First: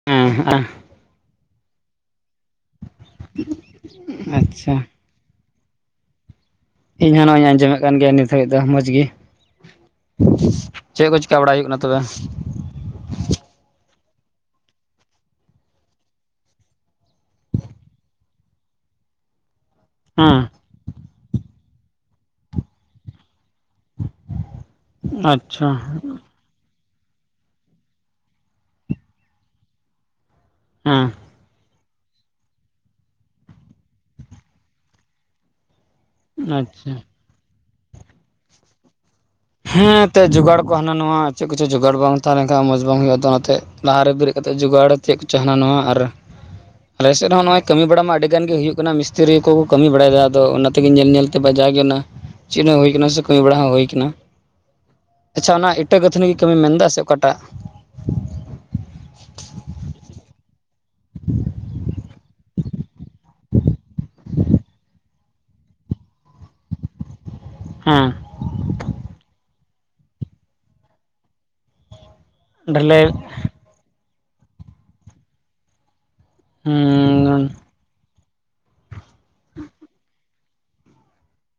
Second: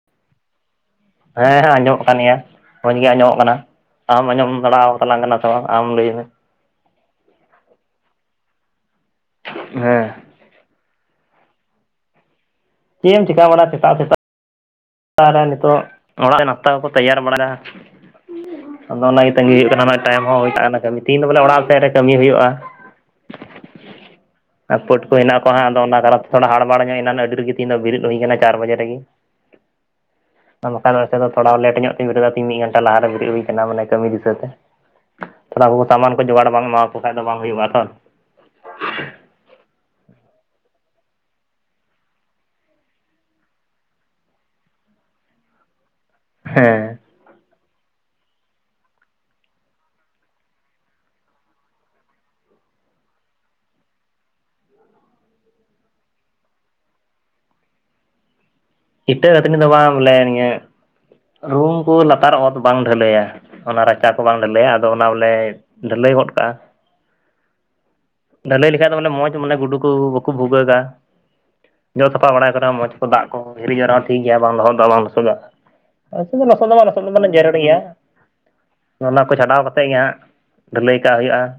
ᱦᱮᱸ [unintelligible] ᱦᱮᱸ ᱦᱮᱸ ᱟᱸᱡᱚᱢᱚᱜ ᱠᱟᱱ ᱜᱮᱭᱟ, ᱢᱚᱸᱡᱽ ᱜᱮ ᱟᱸᱡᱚᱢᱚᱜ ᱠᱟᱱᱟ᱾ ᱟᱢ ᱟᱸᱡᱚᱢ ᱟᱪᱪᱷᱟ ᱵᱟᱲᱟ [unintelligible] ᱟᱢ ᱞᱟᱹᱭ ᱢᱮ ᱾ ᱤᱧᱦᱚᱸ ᱱᱚᱜᱼᱚᱭ ᱤᱧ ᱟᱸᱡᱚᱢᱮᱫ ᱠᱟᱱ ᱜᱮᱭᱟ ᱱᱤᱛᱚᱜ ᱫᱚ ᱢᱚᱸᱡᱽ ᱜᱤ᱾ ᱦᱮᱸ ᱾ ᱪᱮᱫ ᱠᱚ ᱪᱤᱠᱟ ᱵᱟᱲᱟᱭ ᱦᱩᱭᱩᱜ ᱠᱟᱱᱟ ᱛᱚᱵᱮ᱾ ᱪᱮᱫ ᱮᱢ ᱪᱮᱠᱟ ᱵᱟᱲᱟ ᱥᱮᱛᱟᱜ ᱥᱮᱛᱟᱜ ᱛᱟᱞᱦᱮ ᱱᱤᱛᱚᱜ ᱚᱲᱟᱜ ᱨᱮ ᱱᱟᱥᱛᱟ ᱠᱚᱠᱚ ᱛᱮᱭᱟᱨ ᱵᱟᱲᱟᱭᱟ ᱟᱫᱚ ᱚᱱᱟᱜᱮ ᱛᱟᱹᱜᱤ ᱦᱩᱭᱩᱜ ᱠᱟᱱᱟ᱾ ᱴᱟᱭᱤᱢ ᱦᱚᱸ ᱦᱮᱸ ᱦᱩᱭ ᱦᱟᱛᱟᱲ ᱮᱱᱟ ᱠᱟᱹᱢᱤ ᱛᱮᱦᱤᱧ ᱫᱚ ᱵᱚᱞᱮ ᱚᱲᱟᱜ ᱥᱮᱫ ᱨᱮ ᱠᱟᱹᱢᱤ ᱦᱩᱭᱩᱜ-ᱟ ᱾ [inaudible] ᱯᱳᱴ ᱠᱚ ᱦᱮᱱᱟᱜ-ᱟ ᱛᱚ ᱦᱟᱸᱜ᱾ ᱟᱪᱪᱷᱟ ᱟᱫᱚ ᱚᱱᱟ ᱠᱟᱨᱚᱱ ᱛᱮ ᱛᱷᱚᱲᱟ ᱦᱟᱲᱵᱟᱲ ᱧᱚᱜ ᱮᱱᱟᱱ ᱟᱹᱰᱤ ᱨᱮᱜᱤ ᱛᱤᱧ ᱫᱚ ᱵᱮᱨᱤᱫ ᱦᱩᱭ ᱠᱟᱱᱟ ᱪᱟᱨ ᱵᱟᱡᱮ ᱨᱮᱜᱤ᱾ ᱟᱨ ᱵᱟᱝ ᱦᱮᱸ ᱵᱟᱠᱷᱟᱱ ᱫᱚ ᱛᱷᱚᱲᱟ ᱞᱮᱴ ᱧᱚᱜ ᱛᱤᱧ ᱵᱮᱨᱮᱫᱚᱜ-ᱟ ᱾ ᱛᱤᱦᱤᱧ ᱢᱤᱫ ᱜᱷᱚᱱᱴᱟ ᱞᱟᱦᱟᱨᱮ ᱵᱮᱨᱤᱫ ᱦᱩᱭ ᱟᱠᱟᱱᱟ ᱢᱟᱱᱮ ᱠᱟᱹᱢᱤ ᱫᱤᱥᱟᱹ ᱛᱮ ᱾ ᱛᱷᱚᱲᱟ ᱠᱚ ᱥᱟᱢᱟᱱ ᱠᱚ ᱡᱚᱜᱟᱲ ᱵᱟᱝ ᱟᱪᱪᱷᱟ ᱮᱢᱟᱣᱠᱚ ᱠᱷᱟᱡ ᱫᱚ ᱵᱟᱝ ᱦᱩᱭᱩᱜ-ᱟ ᱛᱚ ᱾ ᱦᱮᱸ ᱮᱸᱛᱮᱫ ᱡᱚᱜᱟᱲ ᱠᱚ ᱦᱟᱱᱟ ᱱᱟᱣᱟ ᱪᱮᱫ ᱠᱚᱪᱚ ᱡᱚᱜᱟᱲ ᱵᱟᱝ ᱛᱟᱦᱮᱸ ᱞᱮᱱᱠᱷᱟᱱ ᱢᱚᱸᱡᱽ ᱵᱟᱝ ᱦᱩᱭᱩᱜ-ᱟ ᱛᱚ ᱚᱱᱟᱛᱮ ᱞᱟᱦᱟ ᱨᱮ ᱵᱮᱨᱮᱫ ᱠᱟᱛᱮ ᱡᱚᱜᱟᱲ ᱪᱮᱫ ᱠᱚᱪᱚ ᱦᱟᱱᱟ ᱱᱚᱣᱟ ᱟᱨ ᱦᱮᱸ ᱾ ᱟᱞᱮᱥᱮᱫ ᱦᱚᱸ ᱱᱚᱜ-ᱚᱭ ᱠᱟᱹᱢᱤ ᱵᱟᱲᱟ ᱢᱟ ᱟᱹᱰᱤ ᱜᱟᱱ ᱜᱤ ᱦᱩᱭᱩᱜ ᱠᱟᱱᱟ ᱢᱤᱥᱛᱤᱨᱤ ᱠᱚ ᱠᱟᱹᱢᱤ ᱵᱟᱲᱟᱭᱮᱫᱟ ᱟᱫᱚ ᱚᱱᱟᱛᱮᱜᱮ ᱧᱮᱞ ᱧᱮᱞᱛᱮ ᱵᱟᱡᱟᱜᱮ ᱚᱱᱟ᱾ ᱪᱮᱫ ᱦᱚᱸ ᱦᱩᱭ ᱠᱟᱱᱟ ᱥᱮ ᱠᱟᱹᱢᱤ ᱵᱟᱲᱟ ᱦᱚᱸ ᱦᱩᱭ ᱠᱟᱱᱟ᱾ ᱟᱪᱪᱷᱟ ᱚᱱᱟ ᱤᱴᱟᱹ ᱜᱟᱹᱛᱷᱱᱤ ᱜᱮ ᱠᱟᱹᱢᱤᱢ ᱢᱮᱱᱫᱟ ᱥᱮ ᱚᱠᱟᱴᱟᱜ? ᱤᱴᱟᱹ ᱜᱟᱹᱛᱷᱱᱤ ᱫᱚ ᱵᱟᱝ ᱵᱚᱞᱮ ᱱᱤᱭᱟᱹ [inaudible] ᱨᱩᱢ ᱠᱩ ᱞᱟᱛᱟᱨ ᱚᱛ ᱵᱟᱝ ᱰᱷᱟᱹᱞᱟᱹᱭᱟ᱾ ᱚᱱᱟ ᱨᱟᱪᱟ ᱠᱚ ᱵᱟᱝ ᱰᱷᱟᱹᱞᱟᱹᱭᱟ ᱟᱫᱚ ᱚᱱᱟ ᱵᱚᱞᱮ ᱰᱷᱟᱹᱞᱟᱹᱭ ᱜᱚᱫ ᱠᱟᱜ-ᱟ ᱾ ᱦᱩᱸ ᱾ ᱰᱟᱹᱞᱟᱹᱭ ᱞᱮᱠᱷᱟᱡ ᱫᱚ ᱢᱟᱱᱮ ᱢᱚᱸᱡᱽ ᱢᱟᱱᱮ ᱜᱩᱰᱩ ᱠᱩ ᱵᱟᱠᱚ ᱵᱷᱩᱜᱟᱹᱜᱟ ᱾ ᱡᱚᱜ ᱥᱟᱯᱷᱟ ᱵᱟᱲᱟᱭ ᱠᱚᱨᱮ ᱦᱚᱸ ᱢᱚᱡᱽ ᱠᱚ ᱰᱷᱟᱹᱞᱟᱹᱭ ᱫᱟᱜ ᱠᱚ ᱦᱤᱨᱤᱡᱟᱜ ᱨᱮᱦᱚ ᱴᱷᱤᱠ ᱜᱮᱭᱟ ᱵᱟᱝ ᱞᱚᱦᱚᱫᱟ ᱵᱟᱝ ᱞᱚᱥᱚᱫᱚᱜ-ᱟ ᱾ ᱟᱞᱥᱮᱜ ᱢᱟ ᱞᱚᱥᱚᱫᱚᱜ-ᱟ ᱞᱚᱥᱚᱫ ᱫᱚ ᱢᱟᱱᱮ ᱡᱮᱨᱮᱲ ᱜᱮᱭᱟ [inaudible] ᱚᱱᱟ ᱠᱚ ᱪᱷᱟᱰᱟᱣ ᱠᱟᱛᱮᱫ ᱜᱮ ᱦᱟᱸᱜ ᱰᱷᱟᱹᱞᱟᱹᱭ ᱠᱟᱜ ᱦᱩᱭᱩᱜ-ᱟ ᱾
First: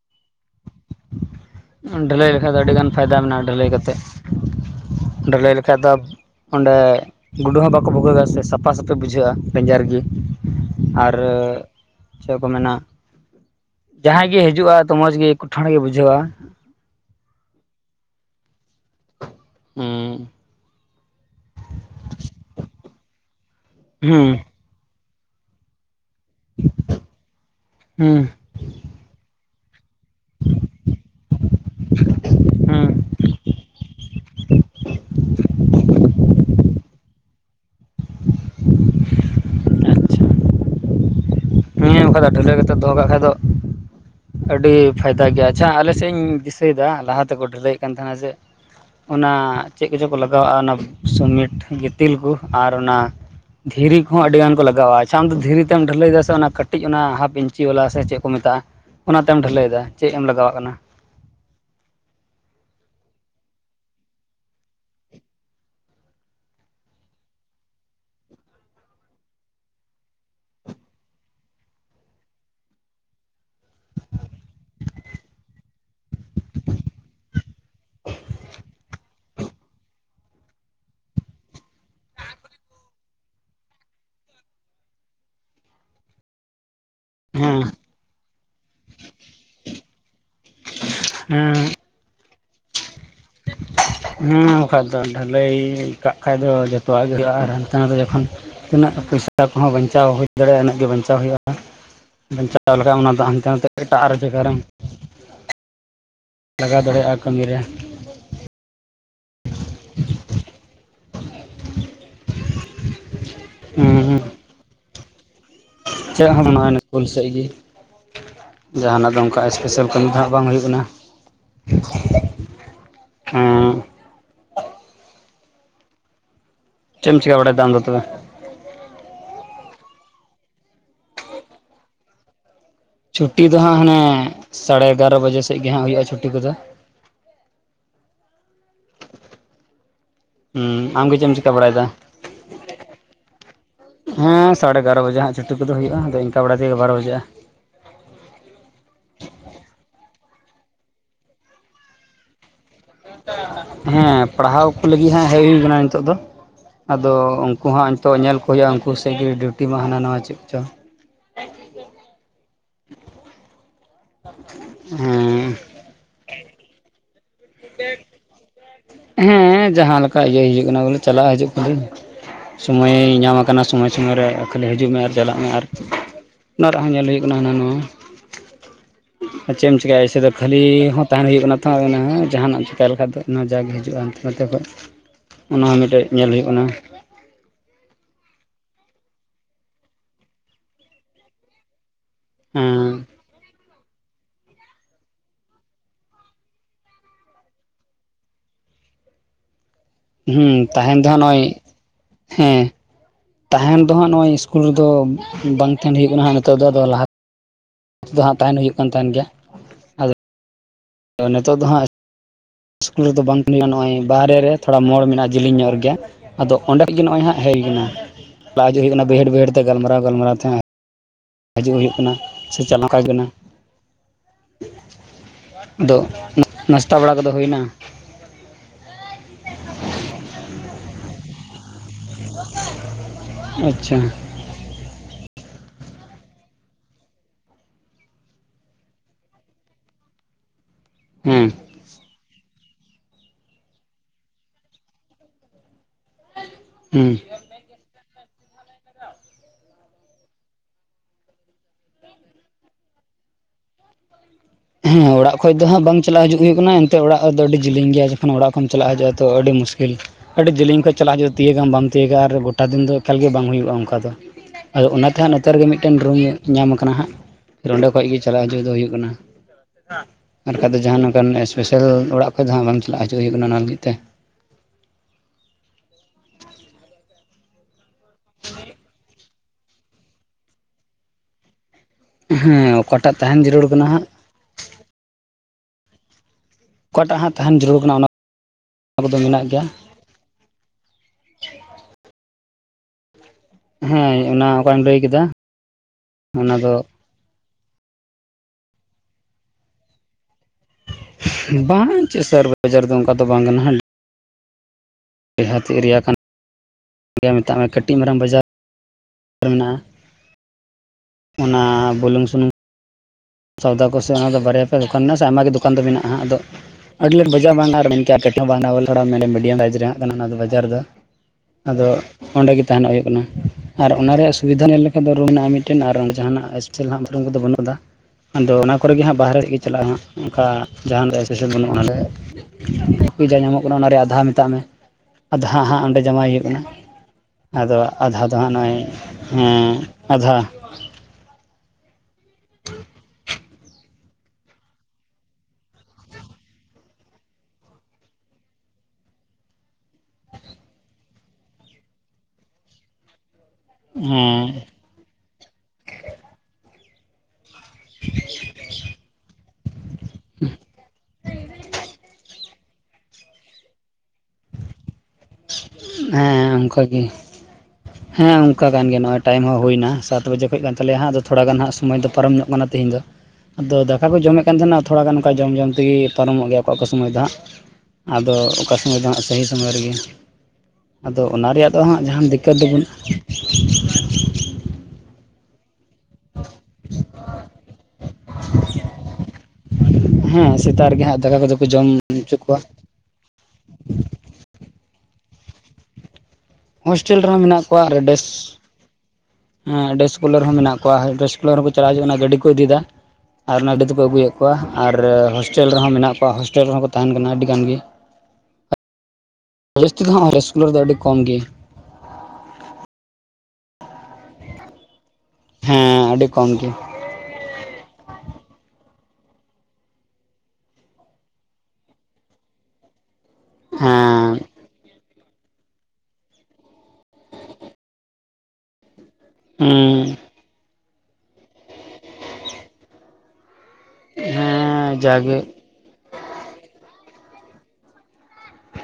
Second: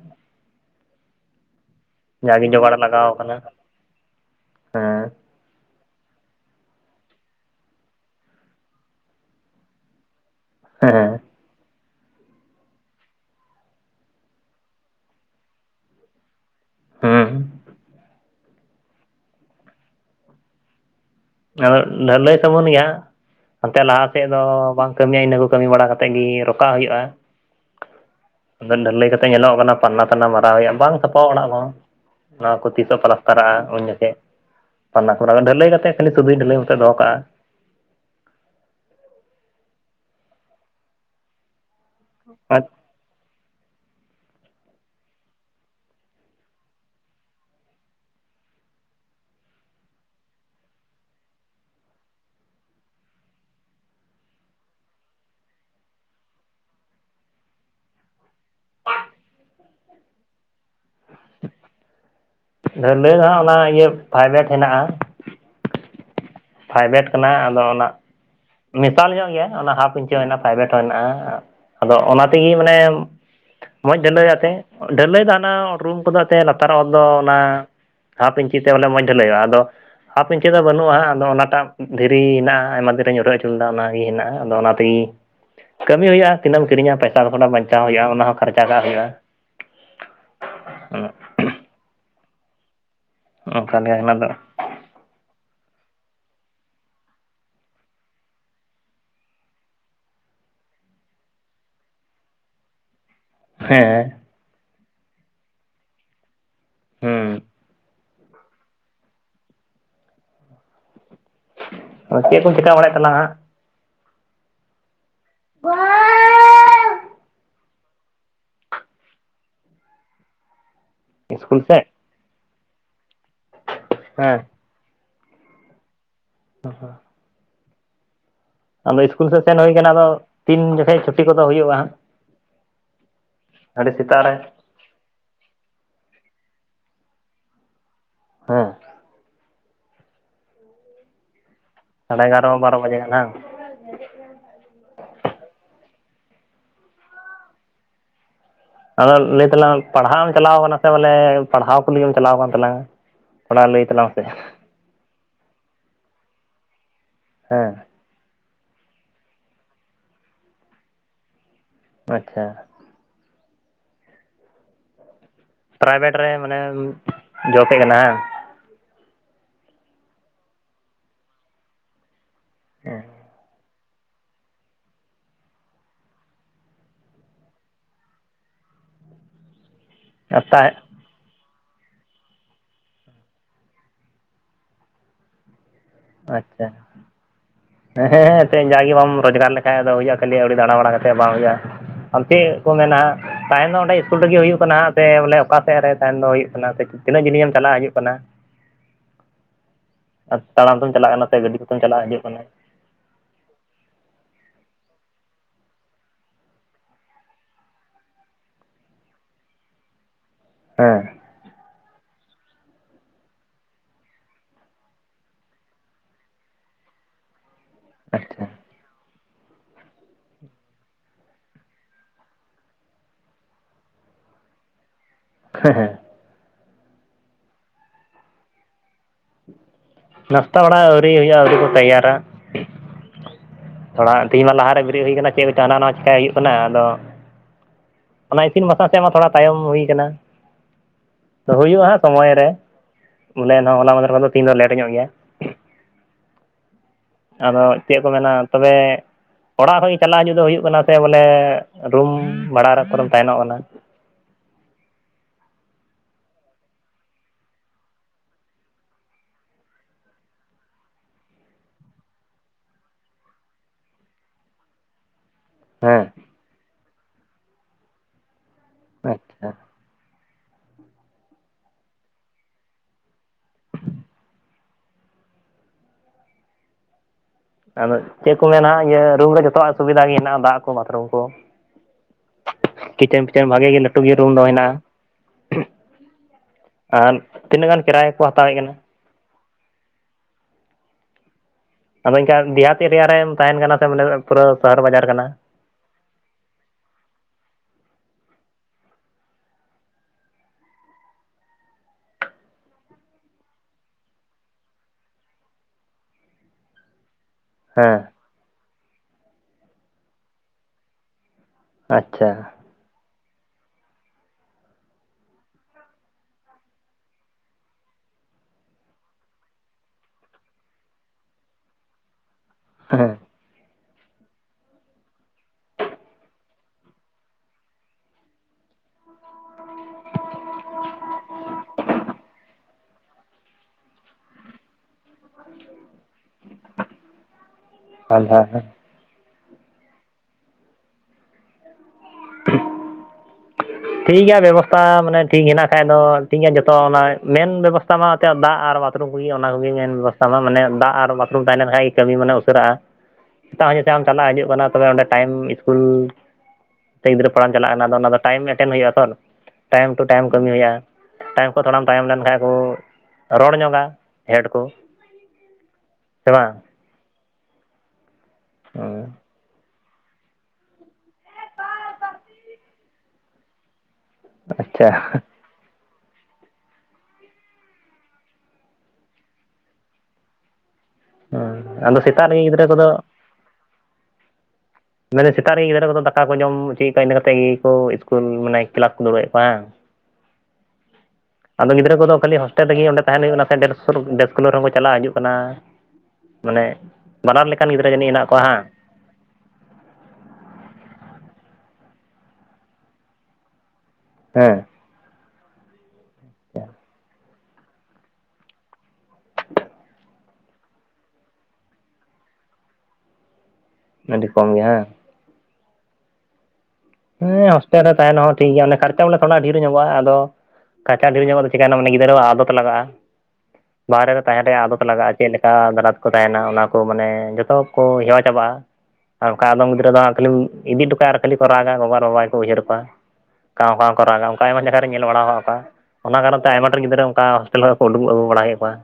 ᱰᱟᱹᱞᱟᱹᱭ ᱡᱟᱜᱮ ᱞᱮᱠᱷᱟᱡ ᱫᱚ ᱟᱹᱰᱤ ᱡᱚᱜᱟᱲ ᱜᱟᱱ ᱞᱟᱜᱟᱣ ᱯᱷᱟᱭᱫᱟ ᱠᱟᱱᱟ ᱢᱮᱱᱟᱜ-ᱟ ᱰᱟᱹᱞᱟᱹᱭ ᱠᱟᱛᱮᱫ᱾ ᱦᱮᱸ ᱰᱷᱟᱹᱞᱟᱹᱭ ᱠᱷᱟᱡ ᱫᱚ ᱚᱸᱰᱮ ᱜᱩᱰᱩ ᱦᱚᱸ ᱵᱟᱠᱚ ᱵᱷᱩᱜᱟᱹᱜ-ᱟ ᱥᱮ ᱥᱟᱯᱷᱟ ᱥᱟᱹᱯᱷᱤ ᱵᱩᱡᱷᱟᱹᱜ-ᱟ ᱞᱮᱸᱡᱮᱨ ᱜᱤ ᱾ ᱦᱮᱸ ᱟᱨ, ᱪᱮᱫ ᱠᱚ ᱢᱮᱱᱟ, ᱡᱟᱸᱦᱟᱸᱭ ᱜᱤ ᱦᱤᱡᱩᱜᱼᱟ ᱛᱚ ᱢᱚᱸᱡᱽ ᱜᱮ ᱠᱴᱷᱟᱹᱬ ᱜᱮ ᱵᱩᱡᱷᱟᱹᱣᱟ᱾ ᱦᱩᱸ ᱦᱮᱸ ᱟᱫᱚ ᱰᱷᱟᱹᱞᱟᱹᱭ ᱛᱟᱵᱚᱱ ᱜᱮᱭᱟ, ᱦᱟᱸᱱᱛᱮ ᱞᱟᱦᱟ ᱥᱮᱫ ᱦᱩᱸ ᱫᱚ ᱵᱟᱝ ᱠᱟᱹᱢᱤᱭᱟ ᱤᱱᱟᱹ ᱠᱚ ᱠᱟᱹᱢᱤ ᱵᱟᱲᱟ ᱠᱟᱛᱮᱜ ᱜᱤ ᱨᱚᱠᱟ ᱦᱩᱭᱩᱜᱼᱟ᱾ ᱟᱫᱚ ᱰᱷᱟᱹᱞᱟᱹᱭ ᱠᱟᱛᱮ ᱧᱮᱞᱚᱜ ᱠᱟᱱᱟ ᱯᱟᱱᱱᱟ ᱛᱟᱱᱱᱟ ᱢᱟᱨᱟᱣ ᱦᱩᱭᱩᱜᱼᱟ, ᱵᱟᱝ ᱥᱟᱯᱷᱟᱣᱟ ᱚᱲᱟᱜ ᱦᱚᱸ᱾ ᱚᱱᱟ ᱠᱚ ᱛᱤᱥᱚᱜ ᱦᱩᱸ ᱯᱞᱟᱯ ᱯᱟᱨᱟᱜᱼᱟ ᱩᱱ ᱡᱚᱠᱷᱮᱡ ᱯᱟᱞᱞᱟ ᱠᱚᱨᱟᱣᱟ ᱰᱷᱟᱹᱞᱟᱹᱭ ᱠᱟᱛᱮ ᱠᱷᱟᱹᱞᱤ ᱥᱩᱫᱩᱭ ᱵᱷᱟᱹᱞᱟᱹᱭ ᱠᱟᱛᱮ ᱫᱚᱦᱚ ᱠᱟᱜᱼᱟ᱾ ᱟᱪᱪᱷᱟ ᱦᱮᱸ ᱚᱱᱠᱟ ᱫᱚ ᱰᱷᱟᱹᱞᱟᱹᱭ ᱟᱨ ᱠᱟᱛᱮᱫ ᱫᱚᱦᱚ ᱠᱟᱜ ᱠᱷᱟᱡ ᱫᱚ ᱟᱹᱰᱤ ᱯᱷᱟᱭᱫᱟ ᱜᱮᱭᱟ, ᱟᱪᱪᱷᱟ ᱟᱞᱮ ᱥᱮᱱ ᱤᱧ ᱫᱤᱥᱟᱹᱭᱮᱫᱟ ᱞᱟᱦᱟ ᱛᱮᱠᱚ ᱰᱷᱟᱹᱞᱟᱹᱭᱮᱫ ᱠᱟᱱ ᱛᱟᱦᱮᱸᱱᱟ ᱥᱮ ᱚᱱᱟ ᱪᱮᱫ ᱠᱚᱪᱚ ᱠᱚ ᱞᱟᱜᱟᱣᱼᱟ ᱚᱱᱟ ᱥᱤᱨᱢᱤᱴ ᱤᱭᱟᱹ ᱜᱤᱛᱤᱞ ᱠᱚ ᱟᱨ ᱚᱱᱟ ᱫᱷᱤᱨᱤ ᱠᱚᱦᱚᱸ ᱟᱹᱰᱤ ᱜᱟᱱ ᱠᱚ ᱞᱟᱜᱟᱣᱟ ᱟᱪᱪᱷᱟ ᱟᱢ ᱫᱚ ᱫᱷᱤᱨᱤ ᱛᱮᱢ ᱰᱷᱟᱹᱞᱟᱹᱭᱫᱟ ᱥᱮ ᱚᱱᱟ ᱠᱟᱹᱴᱤᱡ ᱚᱱᱟ ᱦᱟᱯ ᱤᱧᱪᱤ ᱵᱟᱞᱟ ᱥᱮ ᱪᱮᱫ ᱠᱚ ᱢᱮᱛᱟᱜᱼᱟ, ᱚᱱᱟᱛᱮᱢ ᱰᱷᱟᱹᱞᱟᱹᱭᱫᱟ? ᱪᱮᱫ ᱮᱢ ᱞᱟᱜᱟᱣᱟᱜ ᱠᱟᱱᱟ? ᱰᱷᱟᱹᱞᱟᱹᱭ ᱫᱚ ᱦᱟᱸᱜ ᱚᱱᱟ ᱤᱭᱟᱹ ᱯᱷᱟᱭᱵᱮᱴ ᱦᱮᱱᱟᱜᱼᱟ। ᱯᱷᱟᱭᱵᱮᱴ ᱠᱟᱱᱟ ᱟᱫᱚ ᱚᱱᱟ ᱢᱮᱥᱟᱞ ᱧᱚᱜ ᱜᱮᱭᱟ ᱚᱱᱟ ᱦᱟᱯ ᱤᱧᱪᱤ ᱦᱚᱸ ᱦᱮᱱᱟᱜᱼᱟ ᱯᱨᱟᱭᱵᱷᱮᱴ ᱦᱚᱸ ᱦᱮᱱᱟᱜᱼᱟ, ᱟᱫᱚ ᱚᱱᱟ ᱛᱮᱜᱤ ᱢᱟᱱᱮ ᱢᱚᱡ ᱰᱷᱟᱹᱞᱟᱹᱭ ᱟᱛᱮ ᱰᱷᱟᱹᱞᱟᱹᱭ ᱫᱚ ᱦᱟᱱᱟ ᱨᱩᱢ ᱠᱚᱫᱚ ᱟᱛᱮ ᱞᱟᱛᱟᱨ ᱚᱞ ᱫᱚ ᱚᱱᱟ ᱦᱟᱯ ᱤᱧᱪᱤ ᱛᱮ ᱵᱚᱞᱮ ᱢᱚᱡ ᱰᱷᱟᱹᱞᱟᱹᱭᱚᱜᱼᱟ ᱟᱫᱚ ᱦᱟᱯ ᱤᱧᱪᱤ ᱫᱚ ᱵᱟᱹᱱᱩᱜᱼᱟ ᱟᱫᱚ ᱚᱱᱟᱴᱟᱜ ᱫᱷᱤᱨᱤ ᱦᱮᱸᱱᱟᱜᱼᱟ, ᱟᱭᱢᱟ ᱫᱤᱱ ᱨᱮ ᱧᱩᱨᱟᱹᱜ ᱫᱟ ᱚᱱᱟᱜᱮ ᱦᱮᱸᱱᱟᱜᱼᱟ ᱟᱫᱚ ᱚᱱᱟ ᱛᱮᱜᱤ ᱠᱟᱹᱢᱤ ᱦᱩᱭᱩᱜᱼᱟ ᱛᱤᱱᱟᱹᱜ ᱮᱢ ᱠᱤᱨᱤᱧᱟ ᱯᱚᱭ ᱥᱟ ᱠᱷᱚᱱᱟ ᱦᱮᱸ ᱵᱟᱧᱪᱟᱣ ᱦᱩᱭᱩᱜᱼᱟ ᱚᱱᱟ ᱦᱚᱸ ᱠᱷᱟᱨᱪᱟ ᱠᱟᱜ ᱦᱩᱭᱩᱜᱼᱟ। ᱩᱸᱜ ᱚᱱᱠᱟ ᱜᱮ ᱚᱱᱟ ᱫᱚ ᱦᱩᱸ᱾ ᱵᱟᱠᱷᱟᱡ ᱫᱚ ᱰᱷᱟᱹᱞᱟᱹᱭ ᱠᱟᱜ ᱠᱷᱟᱡ ᱫᱚ ᱡᱷᱚᱛᱚᱣᱟᱜ ᱜᱮ ᱦᱩᱭᱩᱜᱼᱟ, ᱟᱨ ᱦᱟᱸᱱᱛᱮ ᱱᱟ ᱫᱚ ᱡᱚᱠᱷᱚᱱ ᱛᱤᱱᱟᱹᱜ ᱯᱚᱭᱥᱟ ᱠᱚᱦᱚᱸ ᱵᱟᱧᱪᱟᱣ ᱦᱩᱭ ᱫᱟᱲᱮᱭᱟᱜᱼᱟ, ᱤᱱᱟᱹᱜ ᱜᱮ ᱵᱟᱧᱪᱟᱣ ᱦᱩᱭᱩᱜᱼᱟ, ᱵᱟᱧᱪᱟᱣ ᱞᱮᱠᱷᱟᱱᱡ ᱚᱱᱟ ᱫᱚ ᱦᱟᱱ ᱛᱮ ᱱᱚᱱᱛᱮ ᱮᱴᱟᱜ ᱦᱮᱸ ᱨᱮ ᱵᱷᱮᱜᱟᱨ ᱮᱢ ᱞᱟᱜᱟᱣ ᱫᱟᱲᱮᱭᱟᱜᱼᱟ ᱠᱟᱹᱢᱤᱨᱮ। ᱦᱩᱸ [unintelligible] ᱪᱮᱫ ᱠᱚᱢ ᱪᱤᱠᱠᱟ ᱵᱟᱲᱟᱭ ᱛᱞᱟᱝᱼᱟ? ᱩᱸ᱾ ᱠᱚᱣᱟ ᱪᱮᱫ ᱦᱚᱸ ᱵᱟᱱᱩᱜᱼᱟ ᱤᱥᱠᱩᱞ ᱥᱮᱜ ᱤᱫᱤ। ᱡᱟᱦᱟᱸᱱᱟᱜ ᱫᱚ ᱚᱝᱠᱟ ᱮᱥᱯᱮᱥᱟᱞ ᱠᱟᱹᱢᱤ ᱫᱚ ᱦᱟᱸᱜ ᱵᱟᱝ ᱦᱩᱭᱩᱜ ᱠᱟᱱᱟ। ᱤᱥᱠᱩᱞ ᱥᱮᱫ ᱚᱸ᱾ ᱦᱮᱸ᱾ ᱦ [unintelligible] ᱪᱮᱜᱼᱮᱢ ᱪᱤᱠᱟ ᱵᱟᱲᱟᱭᱫᱟᱢ ᱟᱢᱫᱚ ᱛᱚᱵᱮ? ᱟᱫᱚ ᱤᱥᱠᱩᱞ ᱥᱮᱫ ᱥᱮᱱ ᱦᱩᱭ ᱠᱟᱱᱟ ᱟᱫᱚ ᱛᱤᱱ ᱡᱚᱠᱷᱮᱡ ᱪᱷᱩᱴᱤ ᱠᱚᱫᱚ ᱦᱩᱭᱩᱜᱼᱟ ᱦᱟᱸᱜ? ᱪᱷᱩᱴᱤ ᱫᱚ ᱦᱟᱸᱜ ᱦᱟᱱᱮ ᱥᱮᱛᱟᱜ ᱨᱮ ᱥᱟᱲᱮ ᱮᱜᱟᱨᱚ ᱵᱟᱡᱮ ᱥᱮᱫ ᱜᱮ ᱦᱟᱸᱜ ᱦᱩᱭᱩᱜᱼᱟ ᱪᱷᱩᱴᱤ ᱠᱚᱫᱚ᱾ ᱦᱮᱸ᱾ ᱦᱩᱸ ᱟᱢᱜᱮ ᱪᱮᱫ ᱮᱢ ᱪᱤᱠᱟ ᱵᱟᱲᱟᱭᱫᱟ? ᱥᱟᱲᱮ ᱮᱜᱟᱨᱚ ᱵᱟᱨᱚ ᱵᱟᱡᱮ ᱦᱟᱝ? ᱦᱮᱸ ᱥᱟᱲᱮ ᱮᱟᱨᱳ ᱵᱟᱡᱮ ᱦᱟᱸᱜ ᱪᱷᱩᱴᱤᱩ ᱠᱚᱫᱚ ᱦᱩᱭᱩᱜᱼᱟ, ᱟᱫᱚ ᱤᱝᱠᱟ ᱵᱟᱲᱟ ᱛᱮᱜᱮ ᱵᱟᱨᱚ ᱵᱟᱡᱟᱜᱼᱟ᱾ ᱟᱫᱚ ᱞᱟᱹᱭ ᱛᱟᱞᱟᱝ ᱯᱟᱲᱦᱟᱜ ᱮᱢ ᱪᱟᱞᱟᱣ ᱠᱟᱱᱟ ᱥᱮ ᱵᱚᱞᱮ ᱯᱟᱲᱦᱟᱣ ᱛᱩᱞᱩᱢ ᱮᱢ ᱪᱟᱞᱟᱣ ᱠᱟᱱ ᱛᱟᱞᱟᱝᱟ? ᱛᱷᱚᱲᱟ ᱞᱟᱹᱭ ᱛᱟᱞᱟᱝ ᱦᱮᱸ ᱢᱮᱥᱮ ᱯᱟᱲᱦᱟᱣ ᱠᱚ ᱞᱟᱹᱜᱤᱫ ᱦᱟᱸᱜ ᱦᱮᱡ ᱦᱩᱭ ᱠᱟᱱᱟ ᱱᱤᱛᱚᱜ ᱫᱚ᱾ ᱟᱫᱚ ᱩᱱᱠᱩ ᱦᱮᱸ ᱦᱟᱸ ᱱᱤᱛᱚᱜ ᱧᱮᱞ ᱠᱚ ᱦᱩᱭᱩᱜᱼᱟ ᱩᱝᱠᱩ ᱥᱮᱫ ᱜᱮ ᱰᱤᱭᱩᱴᱤ ᱢᱟ ᱦᱟᱸᱱᱟ ᱱᱟᱣᱟ ᱪᱮᱫ ᱪᱚᱝ ᱟ [unintelligible] ᱟᱪᱪᱷᱟ᱾ ᱦᱮᱸ᱾ ᱯᱨᱟᱭᱵᱷᱮᱴ ᱨᱮ ᱢᱟᱱᱮᱢ ᱡᱚᱵ ᱮᱫ ᱠᱟᱱᱟ ᱵᱟᱝ, ᱦᱮᱸ ᱡᱟᱦᱟᱸ ᱞᱮᱠᱟ ᱤᱭᱟᱹ ᱦ ᱦᱩᱭᱩᱜ ᱠᱟᱱᱟ ᱵᱚᱞᱮ ᱪᱟᱞᱟᱜ ᱦᱤᱡᱩᱜ ᱠᱟᱱᱤᱧ, ᱥᱚᱢᱚᱭᱮ ᱧᱟᱢ ᱟᱠᱟᱱᱟ ᱥᱚᱢᱚᱭ ᱥᱚᱢᱚᱭ ᱨᱮ, ᱠᱷᱟᱹᱞᱤ ᱦᱤᱡᱩᱜ ᱢᱮ ᱟᱨ ᱪᱟᱞᱟᱜ ᱢᱮ ᱟᱨ ᱚᱱᱟᱟᱜ ᱦᱚᱸᱚᱸ ᱧᱮᱞ ᱦᱩᱭᱩᱜ ᱠᱟᱱᱟ ᱦᱟᱱᱟ ᱱᱚᱣᱟᱣᱟ। ᱪᱮᱫ ᱮᱢ ᱪᱮᱠᱟᱭᱟᱮ ᱫᱚ ᱟᱨ ᱠᱷᱟᱹᱞᱤ ᱛᱟᱦᱮᱸ ᱦᱚᱸ ᱛᱟᱦᱮᱱ ᱦᱩᱭᱩᱜ ᱠᱟᱱᱟ ᱛᱚ ᱡᱟᱦᱟᱱᱟᱜ ᱮᱢ ᱪᱮᱟᱭ ᱞᱮᱠᱷᱟᱡ ᱫᱚ। ᱚᱱᱟ ᱡᱟᱜᱮ ᱦᱤᱡᱩᱜᱼᱟ ᱚᱱᱛᱮ ᱱᱚᱛᱮ ᱠᱷᱚᱡ ᱚᱱᱟ ᱦᱚᱸ ᱢᱤᱫᱴᱮᱱ ᱧᱮᱞ ᱦᱩᱭᱩᱜ ᱠᱟᱱᱟ, ᱟᱪᱪᱷᱟ ᱦᱮᱸ ᱦᱮᱸ ᱮᱱᱛᱮ ᱡᱟᱜᱮ ᱵᱟᱢ ᱨᱳᱡᱽᱜᱟᱨ ᱞᱮᱠᱷᱟᱡ ᱟᱫᱚ ᱦᱩᱭᱩᱜ-ᱟ ᱠᱷᱟᱹᱞᱤ ᱟᱹᱣᱨᱤ ᱫᱟᱬᱟ ᱵᱟᱲᱟ ᱠᱟᱛᱮᱫ ᱵᱟᱝ ᱦᱩᱭᱩᱜ ᱟ, ᱦᱟᱪᱮᱫ ᱠᱚ ᱢᱮᱱᱟ ᱛᱟᱦᱮᱸᱱ ᱫᱚ ᱚᱸᱰᱮ, ᱥᱩᱨ ᱨᱮᱜᱮ ᱦᱩᱭᱩᱜ ᱠᱟᱱᱟ ᱥᱮ ᱚᱠᱟᱥᱮᱫ ᱵᱚᱞᱮ ᱚᱠᱟᱥᱮᱫ ᱨᱮ ᱛᱟᱦᱮᱱ ᱫᱚ ᱦᱩᱭᱩᱜ ᱠᱟᱱᱟ ᱥᱮ ᱛᱤᱱᱟᱹᱜ ᱡᱤᱞᱤᱧ ᱮᱢ ᱪᱟᱞᱟᱜ ᱦᱥᱡᱩᱜ ᱠᱟᱱᱟ, ᱟᱨ ᱦᱩ ᱛᱟᱲᱟᱢ ᱛᱮᱢ ᱛᱟᱦᱮᱱ ᱪᱟᱞᱟᱜ ᱫᱚᱦ ᱠᱟᱱᱟ ᱥᱮ ᱱᱚᱜᱼᱚᱭ ᱜᱟᱹᱰᱤ ᱠᱚᱛᱮᱢ ᱪᱟᱞᱟᱜ ᱦᱤᱡᱩᱜ ᱠᱟᱱᱟ ᱦᱮᱸ᱾ ᱛᱟᱦᱮᱸᱱ ᱫᱚ ᱱᱟᱦᱟᱸᱜ ᱱᱚᱳᱭᱟ ᱤᱥᱠᱩᱞ ᱨᱮᱫᱚ ᱵᱟᱝ ᱛᱟᱦᱮᱱ ᱦᱩᱭᱩᱜ ᱠᱟᱱᱟ ᱟᱫᱚ ᱱᱤᱛᱚᱜ ᱫᱚ ᱟᱫᱚ ᱞᱟᱦᱟ, ᱫᱚ ᱦᱟᱜ ᱛᱟᱦᱮᱸᱱ ᱦᱩᱭᱩᱜ ᱠᱟᱱ ᱛᱟᱦᱮᱱ ᱜᱮᱭᱟ, ᱦᱮᱸ ᱱᱤᱛᱳᱜ ᱫᱚ ᱦᱟᱸᱜ ᱤᱥᱠᱩᱞ ᱨᱮᱫᱚ ᱵᱟᱝᱼᱟ ᱱᱚᱜᱼᱚᱭ ᱵᱟᱦᱦᱨᱮ ᱨᱮ ᱛᱷᱚᱲᱟ ᱢᱳᱲ ᱢᱮᱱᱟᱜᱼᱟ ᱡᱮᱞᱮᱧ ᱧᱚᱜ ᱨᱮᱜᱮ ᱟᱫᱚ ᱚᱸᱰᱮᱜᱮ ᱱᱚᱜᱼᱚᱭ ᱦᱟᱜ ᱦᱮᱡ ᱪᱟᱞᱟᱣ ᱟᱪᱪᱷᱟ ᱦᱤᱡᱩᱜ ᱦᱳᱭᱳᱜ ᱠᱟᱱᱟ ᱵᱟᱹᱭᱦᱟᱹᱲ ᱵᱟᱹᱭᱦᱟᱹᱲ ᱛᱮ ᱜᱟᱞᱢᱟᱨᱟᱣ ᱜᱟᱞᱢᱟᱨᱟᱣ ᱛᱮ ᱦᱟᱸᱜ ᱦᱤᱡᱩᱜ ᱦᱩᱭᱩᱜ ᱠᱟᱱᱟ ᱥᱮ ᱪᱟᱢᱟ ᱠᱟᱜ ᱠᱟᱱᱟ, ᱦᱮᱸ ᱦᱮᱸ ᱫᱚ ᱱᱟᱥᱛᱟ ᱵᱟᱲᱟ ᱠᱚᱫᱚ ᱦᱩᱭᱱᱟ, ᱱᱟᱥᱛᱟ ᱵᱟᱲᱟ ᱟᱹᱣᱨᱤ ᱦᱩᱭᱩᱜᱼᱟ ᱟᱹᱣᱨᱤ ᱠᱚ ᱛᱮᱭᱟᱨᱟ, [inaudible] ᱛᱷᱚᱲᱟ ᱛᱤᱦᱤᱧ ᱢᱟ ᱞᱟᱦᱟᱨᱮ ᱵᱮᱨᱮᱫ ᱦᱩᱭ ᱠᱟᱱᱟ ᱪᱮᱫ ᱢᱤᱫᱴᱟᱝ ᱦᱟᱱᱟ ᱱᱚᱣᱟ ᱪᱤᱠᱟᱹᱭ ᱦᱩᱭᱩᱜ ᱠᱟᱱᱟ ᱟᱫᱚ, ᱚᱱᱟ ᱤᱥᱤᱱ ᱵᱟᱥᱟᱝ ᱥᱮᱫ ᱢᱟ ᱛᱷᱚᱲᱟ ᱛᱟᱭᱚᱢ ᱦᱩᱭ ᱠᱟᱱᱟ, ᱦᱩᱸ ᱦᱩᱭᱩᱜᱼᱟ ᱦᱟᱜ ᱥᱚᱢᱳᱚᱭ ᱨᱮ ᱵᱚᱞᱮ ᱦᱩᱞᱟ ᱢᱟᱫᱷᱮᱨ ᱠᱷᱚᱱ ᱫᱚ ᱛᱮᱦᱮᱧ ᱫᱚ ᱞᱮᱴ ᱧᱚᱜ ᱜᱮᱭᱟ, ᱦᱩᱸ ᱟᱫᱚ ᱪᱮᱫ ᱠᱚ ᱢᱮᱱᱟ ᱛᱚᱵᱮ, ᱚᱲᱟᱜ ᱠᱷᱚᱡ ᱜᱮ ᱪᱟᱞᱟᱣ ᱦᱩᱭᱩᱜ ᱠᱟᱱᱟ ᱥᱮ ᱵᱚᱞᱮ ᱨᱩᱢ ᱵᱷᱟᱲᱟ ᱠᱚᱨᱮᱢ ᱛᱟᱦᱮᱱᱚᱜ ᱠᱟᱱᱟ, ᱦᱮᱸ ᱚᱲᱟᱜ ᱠᱷᱚᱡ ᱫᱚ ᱦᱟᱸᱟᱜ ᱵᱟᱝ ᱪᱟᱞᱟᱜ ᱦᱤᱡᱩᱜ ᱦᱩᱭᱩᱜ ᱠᱟᱱᱟ ᱮᱱᱛᱮ ᱚᱲᱟᱜ ᱨᱮᱫᱚ ᱟᱹᱰᱤ ᱡᱮᱞᱮᱧ ᱜᱮᱭᱟ ᱡᱚᱠᱷᱚᱱ ᱚᱲᱟᱜ ᱠᱷᱚᱱᱚ ᱮᱢ ᱪᱟᱞᱟᱜ ᱦᱤᱡᱩᱜᱼᱟ ᱛᱚ ᱟᱹᱰᱤ ᱢᱩᱥᱠᱤᱞ, ᱟᱹᱰᱤ ᱡᱮᱞᱤᱧ ᱠᱷᱚᱡ ᱪᱟᱞᱟᱜᱼᱟ ᱦᱤᱡᱩᱜ ᱛᱤᱭᱳᱜᱟᱢ ᱵᱟᱢ ᱛᱤᱭᱟᱹᱜᱟ ᱟᱨ ᱜᱚᱴᱟ ᱫᱤᱱ ᱫᱚ ᱮᱠᱟᱞᱜ ᱜᱮ ᱵᱟᱝ ᱦᱩᱭᱩᱜᱼᱟ ᱚᱱᱠᱟ ᱫᱚ ᱟᱫᱚ ᱚᱱᱟ, ᱟᱜ ᱱᱚᱛᱮ ᱨᱮᱜᱮ ᱢᱤᱫᱴᱮᱱ ᱦᱮᱸ ᱨᱩᱢ ᱧᱟᱢ ᱟᱠᱟᱱᱟ ᱦᱟᱸᱜ ᱱᱚᱸᱰᱮ ᱠᱷᱚᱡ ᱜᱮ ᱪᱟᱞᱟᱣ ᱦᱤᱡᱩᱜ ᱫᱚ ᱦᱩᱭᱩᱜ ᱠᱟᱱᱟ, ᱟᱪᱪᱷᱟ ᱟᱨ ᱵᱟᱠᱷᱟ ᱫᱚ ᱡᱟᱦᱟ ᱱᱚᱝᱠᱟᱱ ᱮᱥᱯᱮᱥᱟᱞ ᱚᱲᱟᱜ ᱠᱷᱚᱡ ᱫᱚ ᱦᱟᱸ ᱵᱟᱝ ᱪᱟᱞᱟᱜ ᱦᱤᱡᱩᱜ ᱦᱩᱭᱩᱜ ᱠᱟᱱᱟ ᱚᱱᱟ ᱞᱟᱹᱜᱤᱫ ᱛᱮ, ᱟᱫᱚ ᱪᱮᱫ ᱠᱚ ᱢᱮᱱᱟ ᱦᱟᱸ ᱮᱭᱟ ᱨᱩᱢ ᱨᱮ ᱡᱚᱛᱚᱣᱟᱜ ᱜᱮ ᱥᱩᱵᱤᱫᱷᱟ ᱢᱮᱱᱟᱜᱼᱟ ᱫᱟᱜ ᱠᱚ ᱵᱟᱛᱷᱨᱩᱢ ᱠᱚ, ᱦᱮᱸ ᱚᱠᱟᱴᱟᱜ ᱠᱤᱪᱮᱱ ᱛᱟᱦᱮᱱ ᱯᱷᱤᱪᱮᱱ ᱡᱩᱲᱩᱲ ᱵᱷᱟᱜᱮ ᱜᱮ ᱠᱟᱱᱟ ᱞᱟᱹᱴᱩ ᱦᱟᱸᱜ, ᱜᱮ ᱨᱩᱢ ᱫᱚ ᱦᱮᱱᱟᱜᱼᱟ ᱟᱨ ᱚᱠᱟᱴᱟᱜ ᱦᱟᱸᱜ ᱛᱟᱦᱮᱱ ᱛᱤᱱᱟᱹᱜ ᱡᱟᱹᱨᱩᱲ ᱜᱟᱱ ᱠᱟᱱᱟ ᱠᱮᱨᱟᱭ ᱠᱚ ᱦᱟᱛᱟᱳ ᱮᱫ ᱠᱟᱱᱟ, ᱚᱱᱟ ᱠᱚᱫᱚ ᱢᱮᱱᱟᱜ ᱜᱮᱭᱟ, ᱟᱫᱚ ᱤᱱᱠᱟ ᱫᱤᱦᱟᱛᱤ ᱮᱨᱤᱭᱟ ᱨᱮᱢ ᱛᱟᱦᱮᱱ ᱠᱟᱱᱟ ᱥᱮ ᱦᱮᱸ ᱯᱩᱨᱟᱹ ᱚᱱᱟ ᱥᱚᱦᱚᱨ ᱚᱠᱟᱢ ᱞᱟᱹᱭ ᱵᱟᱡᱟᱨ ᱠᱮᱫᱟ ᱠᱟᱱᱟ, ᱚᱱᱟ ᱫᱚ, ᱵᱟᱝ ᱪᱮᱫ ᱥᱚᱦᱚᱨ ᱵᱟᱡᱟᱨ ᱫᱚ ᱚᱱᱠᱟ ᱫᱚ ᱵᱟᱝ ᱠᱟᱱᱟ ᱦᱟᱸᱜ, ᱵᱮᱦᱟᱛ ᱮᱨᱤᱭᱟ ᱠᱟᱱ, ᱪᱮᱫ ᱢᱮᱛᱟᱜ ᱢᱮ ᱠᱟᱹᱴᱤᱡ ᱦᱮᱸ ᱢᱟᱨᱟᱝ ᱵᱟᱡᱟᱨ ᱢᱮᱱᱟᱜᱼᱟ, ᱚᱱᱟ ᱵᱩᱞᱩᱝ ᱟᱪᱪᱷᱟ ᱥᱩᱱᱩᱢ, ᱥᱚᱣᱫᱟ ᱠᱚᱥᱮ ᱟᱫᱚ ᱵᱟᱨᱭᱟ ᱯᱮᱭᱟ ᱫᱚᱠᱟᱱ ᱢᱮᱱᱟᱜᱼᱟ ᱥᱮ ᱟᱭᱢᱟ ᱜᱮ ᱫᱚᱠᱟᱱ ᱫᱚ ᱢᱮᱱᱟᱜᱼᱟ ᱟᱫᱚ, ᱟᱹᱰᱤ ᱞᱮᱸᱴ ᱵᱟᱡᱟᱨ ᱵᱟᱝ ᱠᱟᱱ ᱟᱨ ᱢᱮᱱᱟ ᱮᱴ ᱵᱟᱝ ᱢᱤᱭᱟᱢ ᱥᱟᱭᱤᱡ ᱨᱮᱭᱟᱜ ᱨᱮᱱᱟᱜ ᱠᱟᱱᱟ ᱚᱱᱟ ᱵᱟᱡᱟᱨ ᱫᱚ, ᱟᱫᱚ ᱚᱸᱰᱮᱜᱮ ᱛᱟᱦᱮᱸᱱ ᱚᱜ ᱦᱩᱭᱩᱜ ᱦᱮᱸ ᱠᱟᱱᱟ, ᱟᱨ ᱚᱱᱟ ᱨᱮᱭᱟᱜ ᱥᱩᱵᱤᱫᱷᱟ ᱧᱮᱞ ᱞᱮᱠᱷᱟᱱᱡ ᱫᱚ ᱨᱩᱢ ᱢᱮᱱᱟᱜᱼᱟ ᱢᱤᱫᱴᱮᱱ ᱟᱨ ᱡᱟᱦᱟᱱᱟᱜ ᱮᱥᱯᱮᱥᱟᱞ ᱦᱟᱜ ᱨᱩᱢ ᱠᱚᱫᱚ ᱵᱟᱹᱱᱩᱜ ᱠᱟᱫᱟ, ᱟᱫᱚ ᱚᱱᱟ ᱠᱚᱨᱮᱜ ᱜᱤ ᱦᱟᱸᱜ ᱵᱟᱦᱨᱮ ᱥᱮᱫ ᱜᱮ ᱪᱟᱞᱟᱜᱼᱟ ᱦᱟᱸᱜ ᱚᱝᱠᱟ ᱡᱟᱦᱱᱟᱜ ᱮᱥᱯᱮᱥᱟᱞ ᱵᱟᱹᱱᱩᱜᱼᱟ ᱚᱸᱰᱮ ᱯᱩᱭᱥᱟ ᱧᱟᱢᱚᱜ ᱠᱟᱱᱟ ᱚᱱᱟ ᱨᱮ ᱟᱫᱷᱟ ᱢᱮᱛᱟᱜ ᱢᱮ᱾ ᱟᱫᱷᱟ ᱦᱟᱸᱜ ᱚᱸᱰᱮ ᱡᱚᱢᱟᱭ ᱦᱩᱭᱩᱜ ᱠᱟᱱᱟ, ᱟᱫᱚ ᱦᱮᱸ ᱟᱫᱷᱟ ᱫᱚ ᱦᱟᱸᱜ ᱦᱮᱸ ᱱᱚᱜᱼᱚᱭ ᱦᱮᱸ ᱟᱫᱷᱟ [unintelligible] ᱴᱷᱤᱠ ᱜᱮᱭᱟ ᱵᱮᱵᱚᱥᱛᱟ ᱢᱟᱱᱮ ᱴᱷᱤᱠ ᱦᱮᱸᱱᱟᱜ ᱠᱷᱟᱡ ᱫᱚ ᱴᱷᱤᱠ ᱜᱮᱭᱟ ᱡᱚᱛᱚ ᱱᱚᱜᱚᱭ ᱢᱮᱱ ᱵᱮᱵᱚᱥᱛᱟ ᱢᱟ ᱫᱟᱜ ᱟᱨ ᱵᱟᱛᱷᱨᱩᱢ ᱠᱚᱜᱤ ᱚᱱᱟ ᱠᱚᱜᱤ ᱢᱮᱱ ᱵᱷᱚᱨᱥᱟ ᱢᱟ ᱢᱟᱱᱮ ᱫᱟᱜ ᱟᱨ ᱵᱟᱛᱨᱩᱢ ᱛᱟᱦᱮ ᱞᱮᱱᱠᱷᱟᱱ ᱠᱟᱹᱢᱤ ᱢᱟᱱᱮ ᱩᱥᱟᱹᱨᱟᱜᱼᱟ᱾ [unintelligible] ᱥᱮᱛᱟᱜ ᱟᱭᱩᱵ ᱥᱮᱢ ᱪᱟᱞᱟᱜ ᱦᱤᱡᱩᱜ ᱦᱮᱸ ᱠᱟᱱᱟ ᱛᱚᱵᱮ ᱚᱸᱰᱮ ᱴᱟᱭᱤᱢ ᱤᱥᱠᱩᱞ ᱛᱮ ᱜᱤᱫᱽᱨᱟᱹ ᱯᱟᱲᱦᱟᱢ ᱪᱟᱞᱟᱜ ᱠᱟᱱᱟ ᱚᱱᱟ ᱫᱚ ᱴᱟᱭᱤᱢ ᱢᱮᱴᱮᱱ ᱦᱩᱭᱩᱜᱼᱟ ᱛᱚ, ᱴᱟᱭᱤᱢ ᱴᱩ ᱴᱟᱭᱤᱢ ᱠᱟᱹᱢᱤ ᱦᱩᱭᱩᱜᱼᱟ, ᱴᱟᱭᱤᱢ ᱠᱷᱚ ᱛᱷᱚᱲᱟᱢ ᱛᱟᱭᱚᱢ ᱞᱮᱱᱠᱷᱟᱡ ᱠᱚ ᱨᱚᱲ ᱧᱚᱜᱟ ᱦᱮᱰ ᱠᱩ᱾ ᱦᱮᱸ ᱚᱝᱠᱟ ᱜᱤ ᱦᱮᱸ ᱚᱝᱠᱟ ᱠᱟᱱ ᱜᱮᱭᱟ ᱦᱮᱸ ᱱᱚᱜᱼᱚᱭ ᱴᱟᱭᱤᱢ ᱦᱚᱸ ᱦᱩᱭᱱᱟ ᱥᱟᱛ ᱴᱟ ᱵᱟᱡᱮ ᱠᱷᱚᱱ ᱠᱟᱱ ᱛᱟᱞᱮᱭᱟ ᱟᱫᱚ ᱛᱷᱚᱲᱟ ᱜᱟᱱ ᱦᱟᱸᱜ ᱥᱚᱢᱚᱭ ᱫᱚ ᱯᱟᱨᱚᱢ ᱧᱚᱜ ᱛᱤᱦᱤᱧ ᱫᱚ᱾ ᱟᱫᱚ ᱫᱟᱠᱟ ᱠᱚ ᱡᱚᱢᱮᱜ ᱠᱟᱱ ᱛᱟᱦᱮᱸᱱᱟ ᱟᱪᱪᱷᱟ ᱛᱷᱚᱲᱟ ᱜᱟᱱ ᱚᱝᱠᱟ ᱡᱚᱢ ᱡᱚᱢ ᱛᱮᱜᱤ ᱯᱟᱨᱚ ᱢᱚᱜ ᱜᱮᱭᱟ ᱠᱚ ᱚᱠᱟ ᱥᱚᱢᱚᱭ ᱫᱚ ᱦᱟᱸᱜ ᱟᱫᱚ ᱚᱠᱟ ᱥᱚᱢᱚᱭ ᱫᱚ ᱦᱟᱸᱜ ᱥᱟᱹᱦᱤ ᱥᱚᱢᱚᱭ ᱨᱮ ᱜᱮ ᱚ ᱟᱫᱚ ᱥᱮᱛᱟᱜ ᱨᱮᱜᱮ ᱫᱤᱠᱠᱟᱹᱛ ᱫᱚ ᱜᱤᱫᱽᱨᱟᱹ ᱵᱟᱹᱱᱩᱜ ᱠᱚᱫᱚ ᱢᱮᱱᱮ ᱥᱮᱛᱟᱜ ᱨᱮ ᱜᱮ ᱜᱤᱫᱽᱨᱟᱹ ᱠᱚᱫᱚ ᱫᱟ ᱠᱟ ᱠᱚ ᱡᱚᱢ ᱚᱪᱚᱭᱮᱜ ᱠᱚᱣᱟ ᱤᱱᱟᱹ ᱠᱟᱛᱮᱫ ᱜᱮ ᱠᱚ ᱤᱥᱠᱩᱞ ᱢᱟᱱᱮ ᱠᱮᱞᱟᱥ ᱠᱚ ᱫᱩᱲᱩᱵ ᱮᱫ ᱠᱚᱣᱟ ᱵᱟᱝ? ᱦᱮᱸ ᱥᱮᱛᱟᱜ ᱨᱮᱜᱮ ᱦᱟᱸᱜ ᱫᱟᱠᱟ ᱠᱚᱫᱚ ᱠᱚ ᱟᱫᱚ ᱡᱚᱢ ᱜᱤᱫᱽᱨᱟᱹ ᱠᱚᱫᱚ ᱠᱷᱟᱹᱞᱤ ᱦᱚᱪᱚ ᱠᱚᱣᱟ ᱦᱳᱥᱴᱮᱞ ᱨᱮᱜᱮ ᱚᱸᱰᱮ ᱛᱟᱦᱮᱸᱱ ᱦᱳᱭᱳᱜ ᱠᱟᱱᱟ ᱥᱮ ᱰᱮᱥ ᱥᱩᱨ ᱰᱮᱥ ᱤᱥᱠᱩᱞᱳᱜ ᱨᱮ ᱦᱚᱸᱠᱚ ᱪᱟᱞᱟᱣ ᱦᱤᱡᱩᱜ ᱠᱟᱱᱟ᱾ ᱢᱟᱱᱮ ᱦᱳᱥᱴᱮᱞ ᱨᱮ ᱦᱚᱸ ᱵᱟᱱᱟᱨ ᱢᱮᱱᱟᱜ ᱞᱮᱠᱟᱱ ᱠᱚᱣᱟ ᱜᱤᱫᱽᱨᱟᱹ ᱟᱨ ᱡᱟᱹᱱᱤᱡ ᱰᱮᱥ ᱦᱮᱱᱟᱜ ᱠᱚᱣᱟ ᱦᱟᱝ ᱦᱮᱸ ᱰᱮᱥ ᱠᱚᱞᱟᱨ ᱦᱚᱸ ᱢᱮᱱᱟᱜ ᱠᱚᱣᱟ ᱰᱮᱥ ᱠᱚᱞᱟᱨ ᱦᱚᱸᱠᱚ ᱪᱟᱞᱟᱣ ᱦᱤᱡᱩᱜ ᱠᱟᱱᱟ, ᱜᱟᱹᱰᱤ ᱠᱚ ᱤᱫᱤᱫᱟ᱾ ᱟᱨ ᱚᱱᱟ ᱜᱟᱰᱤ ᱛᱮᱠᱚ ᱟᱹᱜᱩᱭᱮᱫ ᱠᱚᱣᱟ ᱦᱮᱸ ᱟᱨ ᱦᱳᱥ ᱴᱮᱞ ᱨᱮ ᱦᱚᱸ ᱢᱮᱱᱟᱜ ᱠᱚᱣᱟ ᱦᱳᱥᱴᱮᱞ ᱨᱮᱦᱚᱸ ᱛᱟᱦᱮᱸᱱ ᱠᱟᱱᱟ ᱟᱹᱰᱤ ᱜᱟᱱ ᱜᱮ᱾ ᱡᱟᱹᱥᱛᱤ ᱫᱚ ᱦᱟᱸ [unintelligible] ᱤᱥᱠᱩᱞᱟᱨ ᱨᱮᱫᱚ ᱟᱹᱰᱤ ᱠᱚᱢ ᱜᱮ᱾ ᱟᱹᱰᱤ ᱠᱚᱢ ᱜᱮ ᱦᱟᱝ? ᱦᱮᱸ ᱟᱹᱰᱤ ᱠᱚᱢ ᱜᱮ᱾ ᱦᱮᱸ ᱦᱳᱥᱴᱮᱞ ᱨᱮ ᱛᱟᱦᱮᱸᱱ ᱦᱚᱸ ᱴᱷᱤᱠ ᱜᱮᱭᱟ ᱚᱱᱮ ᱠᱷᱚᱨᱪᱟ ᱵᱚᱞᱮ ᱛᱷᱚᱲᱟ ᱰᱷᱮᱨ ᱧᱚᱜᱼᱟ, ᱟᱫᱚ ᱠᱷᱟᱸᱨᱪᱟ ᱰᱷᱮᱨ ᱧᱚᱜ ᱫᱚ ᱪᱤᱠᱟᱹᱭ ᱱᱟ ᱢᱟᱱᱮ ᱜᱤᱫᱽᱨᱟᱹᱣ ᱟᱜ ᱟᱫᱚᱛ ᱞᱟᱜᱟᱜᱼᱟ, ᱵᱟᱦᱨᱮ ᱦᱮᱸ ᱛᱟᱦᱮᱸ ᱨᱮᱭᱟᱜ ᱟᱫᱚᱛ ᱞᱟᱜᱟᱜᱼᱟ ᱪᱮᱫ ᱞᱮᱠᱟ ᱟ ᱫᱨᱟᱛ ᱠᱚ ᱛᱟᱦᱮᱸᱱᱟ ᱚᱱᱟ ᱠᱚ ᱢᱟᱱᱮ ᱡᱷᱚᱛᱚ ᱠᱚ ᱦᱮᱣᱟ ᱪᱟᱵᱟᱜᱼᱟ᱾ ᱟᱨ ᱚᱱᱠᱟ ᱟᱫᱚᱢ ᱜᱤᱫᱽᱨᱟᱹ ᱫᱚ ᱦᱟᱸᱜ ᱦᱮᱸ ᱠᱷᱟᱹᱞᱤᱢ ᱤᱫᱤ ᱦᱚᱴᱚ ᱠᱟᱜ ᱟᱨ ᱠᱷᱟᱹᱞᱤ ᱠᱚ ᱨᱟᱜᱟ ᱜᱚᱜᱚ-ᱵᱟᱵᱟ ᱜᱮᱠᱚ ᱩᱭᱦᱟᱹᱨ ᱠᱚᱣᱟ, ᱠᱟᱣ ᱠᱟᱣ ᱠᱚ ᱨᱟᱜᱼᱟ ᱚᱝᱠᱟ ᱟᱭᱢᱟ ᱡᱟᱭᱜᱟ ᱨᱮᱧ ᱦᱮᱸ ᱧᱮᱞ ᱵᱟᱲᱟ ᱡᱟᱜᱮ ᱠᱟᱜ ᱠᱚᱣᱟ ᱚᱱᱟ ᱠᱟᱨᱚᱱ ᱛᱮ ᱟᱭᱢᱟ ᱴᱮᱱ ᱜᱤᱫᱽᱨᱟᱹ ᱚᱱᱠᱟ ᱦᱳᱥᱴᱮᱞ ᱠᱷᱚᱱ ᱠᱚ ᱩᱰᱩᱜ ᱟᱜᱩ ᱵᱟᱲᱟ ᱠᱮᱫ ᱠᱚᱣᱟ,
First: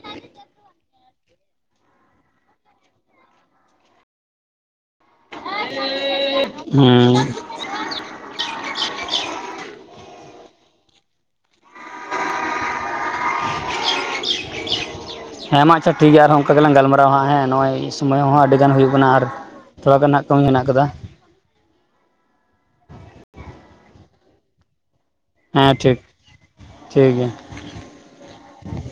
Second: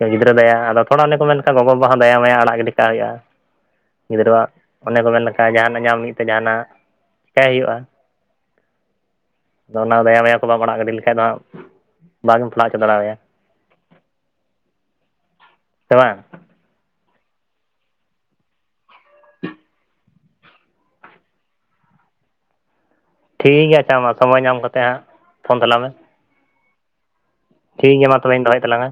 ᱜᱤᱫᱽᱨᱟᱹ ᱫᱟᱭᱟ ᱟᱫᱚᱛ ᱛᱷᱚᱲᱟ ᱚᱱᱮ ᱠᱚ ᱢᱮᱱ ᱠᱷᱟᱱ ᱜᱚᱜᱚᱼᱵᱟᱵᱟ ᱦᱚᱸ ᱫᱟᱭᱟ ᱢᱟᱭᱟ ᱟᱲᱟᱜ ᱜᱤᱰᱤ ᱠᱟᱜ ᱦᱩᱭᱩᱜᱼᱟ, ᱜᱤᱫᱽᱨᱟᱹᱣᱟᱜ ᱚᱱᱮ ᱠᱚ ᱢᱮᱱ ᱞᱮ ᱠᱟ ᱡᱟᱦᱟᱸᱱᱟᱜ ᱧᱟᱢ ᱞᱟᱜᱤᱫ ᱛᱮ ᱡᱟᱦᱟᱸᱱᱟᱜ ᱦᱩᱸ᱾ ᱦᱳᱭᱳᱜᱼᱟ, ᱟᱫᱚ ᱚᱱᱟ ᱫᱟᱭᱟ ᱢᱟᱭᱟ ᱠᱚ ᱵᱟᱢ ᱟᱲᱟᱜ ᱜᱟᱹᱰᱤ ᱞᱮᱠᱷᱟᱱ ᱫᱚ ᱦᱟᱸᱜ ᱵᱟᱢ ᱯᱟᱲᱦᱟᱣ ᱦᱚᱪᱚ ᱫᱟᱲᱮ ᱟᱭᱟ᱾ ᱦᱮᱸ ᱢᱟ ᱟᱪᱪᱷᱟ ᱥᱮ ᱴᱷᱤᱠ ᱵᱟᱝ ᱜᱮᱭᱟ ᱟᱨ ᱦᱚᱸ ᱚᱝ ᱠᱟ ᱜᱮᱞᱟᱝ ᱜᱟᱞ ᱢᱟᱨᱟᱣᱟ ᱦᱟᱸᱜ ᱦᱮᱸ ᱱᱚᱜᱼᱚᱭ ᱥᱚᱢᱳᱭ ᱦᱚᱸ ᱟᱹᱰᱤ ᱜᱟᱱ ᱦᱩᱭᱩᱜ ᱠᱟᱱᱟ ᱟᱨ ᱛᱷᱚᱲᱟ ᱜᱟᱱ ᱦᱟᱸᱜ ᱠᱟᱹᱢᱤ ᱦᱮᱸᱱᱟᱜ ᱠᱟᱫᱟ᱾ ᱴᱷᱤᱠ ᱜᱮᱭᱟ ᱟᱪᱪᱷᱟ ᱢᱟ ᱥᱚᱢᱚᱭ ᱧᱟᱢ ᱠᱟᱛᱮᱜ ᱦᱟᱸᱜ ᱯᱷᱳᱱ ᱦᱮᱸ ᱛᱟᱞᱟᱝ ᱢᱮ ᱴᱷᱤᱠ ᱴᱷᱤᱠ ᱜᱮᱭᱟ᱾ ᱴᱷᱤᱠ ᱜᱮᱭᱟ ᱢᱟ ᱛᱚᱵᱮᱧ ᱫᱚᱦᱚᱭᱮᱫ ᱛᱟᱞᱟᱝ-ᱟ᱾